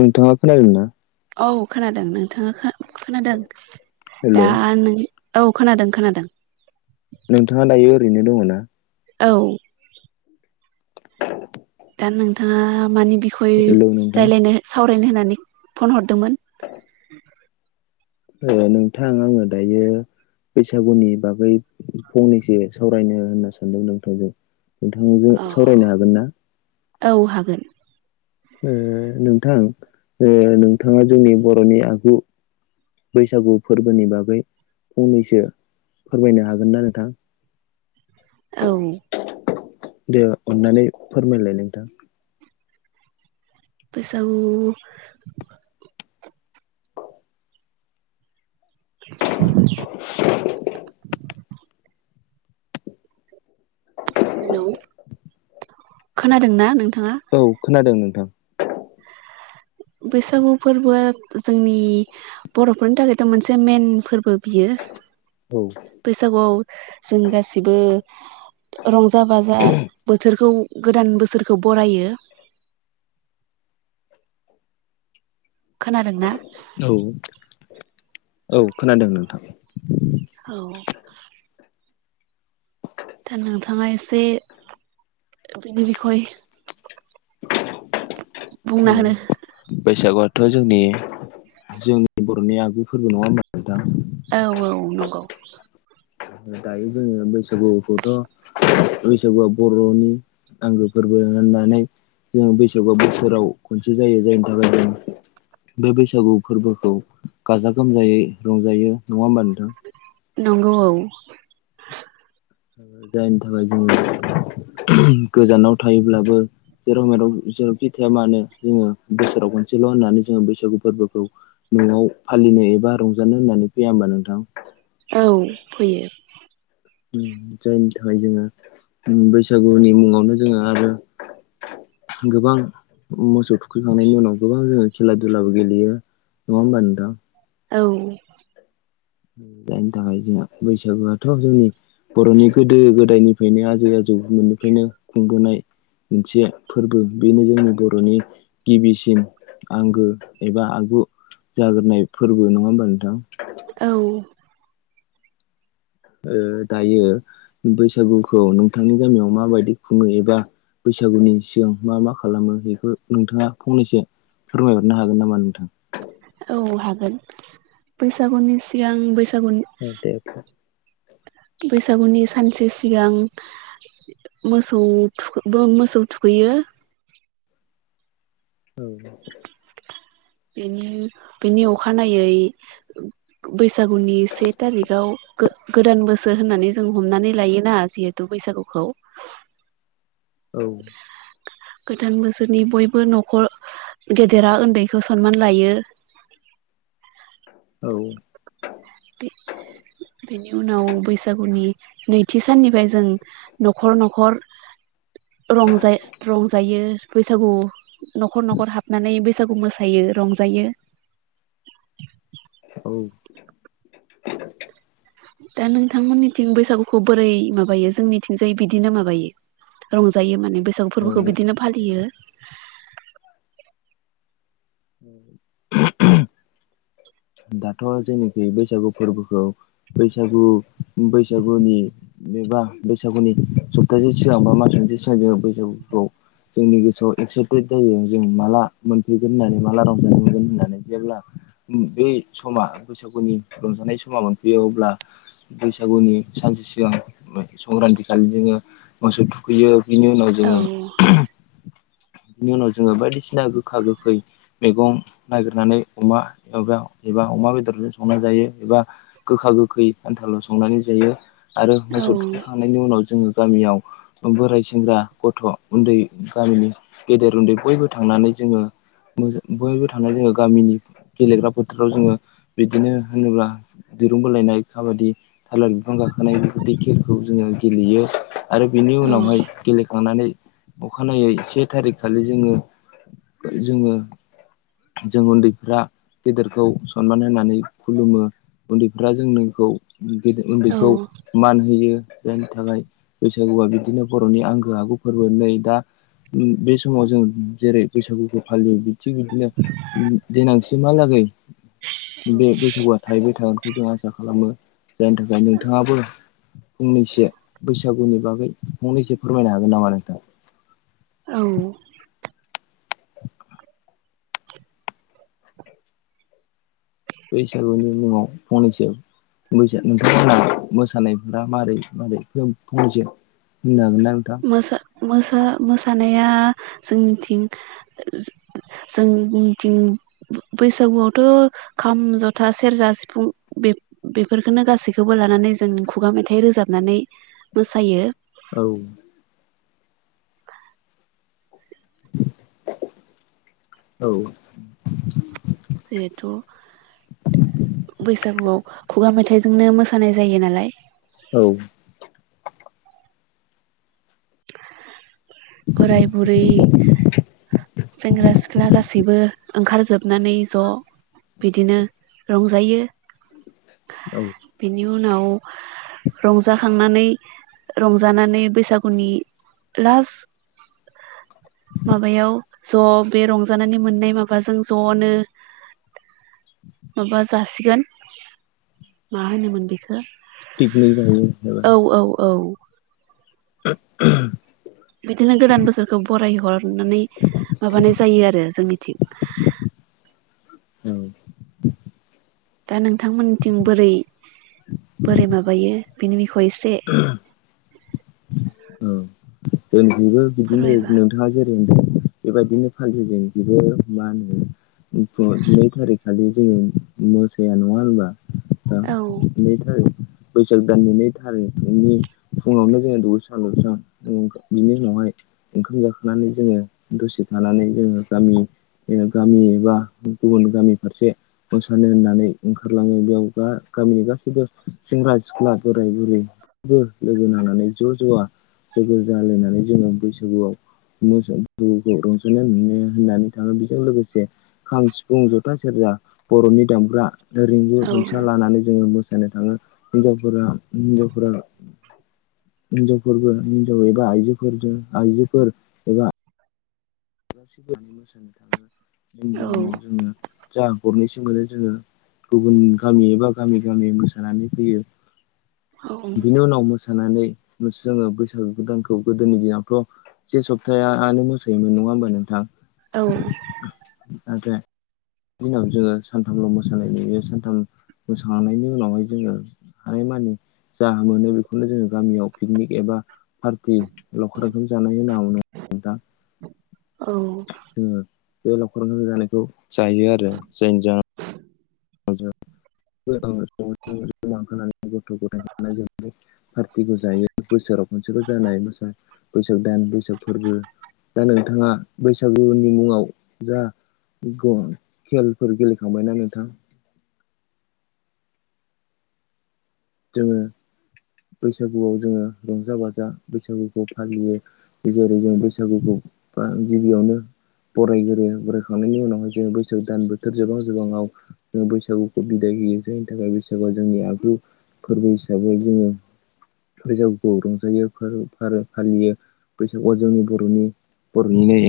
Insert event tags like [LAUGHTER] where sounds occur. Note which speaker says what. Speaker 1: नोंथाङा खोनादों ना?
Speaker 2: औ खोनादों नोंथाङा खोनादों दा
Speaker 1: हेलौ
Speaker 2: आं नों औ खोनादों खोनादों।
Speaker 1: नोंथाङा दायो ओरैनो दङ ना?
Speaker 2: औ।
Speaker 1: [INAUDIBLE]
Speaker 2: दा नोंथाङा मानि बिखय
Speaker 1: हेलौ नोंथां
Speaker 2: राय्लायनो सावरायनो होननानै फन हर दोंमोन?
Speaker 1: ओ नोंथां आङो दायो बैसागुनि बागै फंनैसो सावरायनो होनना सानदों नोंथांजों। नोंथांजों
Speaker 2: औ
Speaker 1: सावरायनो हागोन ना?
Speaker 2: औ हागोन
Speaker 1: ओ नोंथां नोंथाङा जोंनि बर'नि आगु बैसागु फोरबोनि बागै फंनैसो फोरमायनो हागोन ना नोंथां?
Speaker 2: औ।
Speaker 1: दे अननानै फोरमायलाय नोंथां।
Speaker 2: बैसागु [INAUDIBLE]
Speaker 1: [INAUDIBLE]
Speaker 2: हेलौ, खोनादोंना नों?
Speaker 1: औ खोनादों नोंथां।
Speaker 2: बैसागु फोरबोआ जोंनि बरफोरनि थाखायथ मोनसे मेन फोरबो बियो
Speaker 1: औ
Speaker 2: बैसागुआव जों गासिबो रंजा- बाजा बोथोरखौ गोदान बोसोर खौ बरायो खोनादोंना
Speaker 1: औ औ खोनादों नोंथां
Speaker 2: औ दा नोंथाङा एसे बिनि बिखौहाय [UNINTELLIGIBLE]
Speaker 1: बैसागुवा थ जोंनि जोंनि बरनि आगु फोरबो नङा होनबा नोंथां
Speaker 2: औ औ नंगौ
Speaker 1: दायो जोङो बैसागुखौथ बैसागुआ बरनि आंगो फोरबो होननानै जों बैसागुआ बोसोराव खनसे जायो जायनि थाखाय जों बे बैसागु फोरबोखौ गाजा गोमजायै रंजायो नङा होमबा नोंथां
Speaker 2: नंगौ औ
Speaker 1: जायनि थाखाय जोङो गोजानाव थायोब्लाबो जेराव मेराव जेरावखि थाया मानो जोङो बोसोराव खनसेल होननानै जोङो बैसागु फोरबोखौ नआव फालिनो एबा रंजानो होननानै फैया होनबा नोंथां
Speaker 2: औ फैयो
Speaker 1: उम जायनि थाखाय जोङो बैसागुनि मुङावनो जोङो आरो गोबां मोसौ थुखैखांनायनि उनाव गोबां जोङो खेला दुलाबो गेलेयो नङा होनबा नोंथां
Speaker 2: औ
Speaker 1: जायनि थाखाय जोंहा बैसागुआथ जोंनि बरनि गोदो गोदायनिफ्रायनो आजै आजौ मोननिफ्रायनो खुंबोनाय मोनसे फोरबो बेनो जोंनि बरनि गिबिसिन आंगो एबा आगु जाग्रोनाय फोरबो नङा होमबा नोंथां
Speaker 2: औ
Speaker 1: ओ दायो बैसागुखौ नोंथांनि गामियाव माबायदि खुङो एबा बैसागुनि सिगां मा मा खालामो बेखौ नोंथाङा फंनैसो फोरमायहरनो हागोन नामा नोंथां
Speaker 2: औ हागोन बैसागुनि सिगां बैसा -
Speaker 1: औ दे
Speaker 2: बैसागुनि सानसे सिगां मोसौ थु मोसौ थुखैयो
Speaker 1: औ
Speaker 2: बेनि बेनि अखानायै बैसागुनि से थारिगआव गो गोदान बोसोर होननानै जों हमनानै लायोना जिहेथु बैसागुखौ
Speaker 1: औ
Speaker 2: गोदान बोसोरनि बयबो नखर गेदेरा उन्दैखौ सनमान लायो [UNINTELLIGIBLE]
Speaker 1: औ
Speaker 2: बे बेनि उनाव बैसागुनि नैथि साननिफ्राय जों न'खर न'खर रंजा रंजायो बैसागु न'खर न'खर हाबनानै बैसागु मोसायो ओ रंजायो
Speaker 1: औ
Speaker 2: दा नोंथांमोननिथिं बैसागुखौ बोरै माबायो? जोंनिथिंजाय बिदिनो माबायो रंजायो माने बैसागु फोरबोखौ
Speaker 1: ओ
Speaker 2: बिदिनो फालियो ।
Speaker 1: औ [UNINTELLIGIBLE] दाथ' जोंनिखै बैसागु फोरबोखौ बैसागु बैसागुनि एबा बैसागुनि सप्तासे सिगां बा मास मोनसो सिगां जोंङो बैसागुखौ जोंनि गोसोआव एक्साइटेड जायो, जों माला मोनफैगोन होननानै माला रंजानाय मोनगोन होननानै? जेब्ला उम बे समा बैसागुनि रंजानाय समा मोनफैयो अब्ला बैसागुनि सानसे सिगां संक्रान्ति खालि जोंङो मोसौ थुखैयो बिनि उनाव
Speaker 2: औ
Speaker 1: जोंङो बिनि उनाव जोङो बायदिसिना गोखा गोखै मैगं नागिरनानै अमा एबा एबा अमा बेदरजों संना जायो एबा गोखा गोखै आनथाल' संनानै जायो आरो
Speaker 2: औ
Speaker 1: मोसौ थुखैखांनायनि उनाव जोंङो गामियाव बोराय, सेंग्रा, गथ', उन्दै गामिनि गेदेर उन्दै बयबो थांनानै जोंङो मोजां बयबो थांनानै जोंङो गामिनि गेलेग्रा फोथाराव जोंङो बिदिनो होनोब्ला दिरुं बोलायनाय, काबादि, थालिर बिफां गाखोनाय बेबायदि खेलखौ जोंङो गेलेयो। आरो बिनि उनावहाय गेलेखांनानै अखानायै से थारिख खालि जोंङो जोंङो जों उन्दैफ्रा गेदेरखौ सनमान होनानै खुलुमो उन्दैफ्रा जों नोंखौ
Speaker 2: औ
Speaker 1: उन्दैखौ मान होयो । जायनि थाखाय बैसागुआ बिदिनो बर'नि आंगो आगु फोरबो नै दा बे समाव जों जेरै- बैसागुखौ फालियो थिग बिदिनो देनां सिमहालागै
Speaker 2: [INAUDIBLE]
Speaker 1: बे बैसागुआ थाहैबाय थागोनखौ जों आसा खालामो । जायनि थाखाय नोंथांङाबो फंनैसो बैसागुनि बागै फंनैसो फोरमायनो हागोन नामा नोंथां?
Speaker 2: औ
Speaker 1: बैसागुनि मुंङाव फंनैसो बैसागु नोंथांमोनहा मोसानायफोरा मारै मारै फंनैसो होननो हागोनना?
Speaker 2: मोसा मोसा मोसानाया जोंनिथिं ओ जोंनिथिं बैसागुआवथ' खाम, जथा, सेरजा, सिफुं बे बेफोरखौनो गासैखौबो लानानै जों खुगा मेथाइ रोजाबनानै मोसायो ।
Speaker 1: औ औ
Speaker 2: जिहेथु बैसागुआव खुगा मेथाइजोंनो मोसानाय जायो नालाय
Speaker 1: औ
Speaker 2: बोराय, बुरै, सेंग्रा, सि सिख्ला गासैबो ओंखार जोबनानै ज' बिदिनो रंजायो।
Speaker 1: औ
Speaker 2: बेनि उनाव रंजाखांनानै रंजानानै बैसागु उननि लास माबायाव ज' बे रंजानानै मोननाय माबाजों ज'नो माबा जासिगोन । मा होनोमोन बेखो?
Speaker 1: पिकनिक जायो एबा
Speaker 2: औ औ औ
Speaker 1: [UNINTELLIGIBLE]
Speaker 2: बिदिनो गोदान बोसोरखौ बराय हरनानै माबानाय जायो आरो जोंनिथिं
Speaker 1: औ
Speaker 2: दा नोंथांमोनथिं बोरै बोरै माबायो बेनि खौ इसे
Speaker 1: औ जोंनिथिंबो बिदिनो
Speaker 2: फोरमायबा
Speaker 1: नोंथांङा जेरै होनदों बेबायदिनो फालियो जोंनिखिबो मा होनो [UNINTELLIGIBLE] नै थारिख खालि जोंङो मोसाया नंङा होनबा
Speaker 2: औ
Speaker 1: म थाय [UNINTELLIGIBLE] बैसाग दाननि नै थारिखनि फुङावनो जोङो द आलस बिनि उनावहाय ओंखाम जाखांनानै जोङो दसे थानानै जोङो गामि गामि एबा गुबुन गामि फारसे मोसानो होननानै ओंखारलाङो बेयाव दा गामिनि गासैबो सेंग्रा सिख्ला बोराय बुरैबो लोगोनांनानै ज' ज' जुवा लोगो जालायनानै जोङो बैसागुआव मोस मोसखौ रंसानाय मोनो होननानै थाङो बेजों लोगोसे खाम सिफुं जथा सेरजा जा बर'नि दामग्रा रिंगु
Speaker 2: औ
Speaker 1: दामसा लानानै जोङो सानो थाङो हिन्जावफोरा हिन्जावफोरा हिनजावफोरबो हिनजाव एबा आइजोफोरजों आइजोफोर एबा गासिबोआनो मोसानो थाङो जों
Speaker 2: औ
Speaker 1: जाहोनाव जोङो जा गरनै मोनो जोङो गुबुन गामि एबा गामि गामि मोसानानै फैयो बिनि उनाव मोसानानै जोङो बैसागु गोदानखौ गोदोनि दिनावथ' से सप्तानो मोसायोमोन नङा होमबा नोंथां
Speaker 2: औ
Speaker 1: आर बे दिनाव जोङो सानथामल' मोसानाय नुयो सानथाम मोसांनायनि उनावहाय जोङो हानायमानि जा मोनो बेखौनो जोङो गामियाव पिकनिक एबा पार्टि लावखार ओंखाम जानाय होननो दा
Speaker 2: औ
Speaker 1: बे लावखर जानायखौ जायो आरो जायनि जा [UNINTELLIGIBLE] गथ' गथाय [INAUDIBLE] पार्टिखौ जायो बोसोराव खनसेल' जानायो बैसाग दाननि बैसाग फोरबो दा नोंथाङा बैसागुनि मुङाव जा खेलफोर गेलेखांबायना नोंथां? जोङो बैसागुआव जोङो रंजा बाजा बैसागुखौ फालियो जेरै जों बैसागुखौ बा गिबियावनो बरायगोरो बरायखांनायनि उनावाय जोङो बैसागु दान बोथोर जोबां जोबाहाङाव जो बैसागुखौ बिदाय होयो जायनि थाखाय बैसागुआव जोंनि आगलु फोरबो हिसाबै जोङो बैसागुखौ रंजायो फोर फार फालियो बैसागुआव जोंनि बर'नि बर'निनो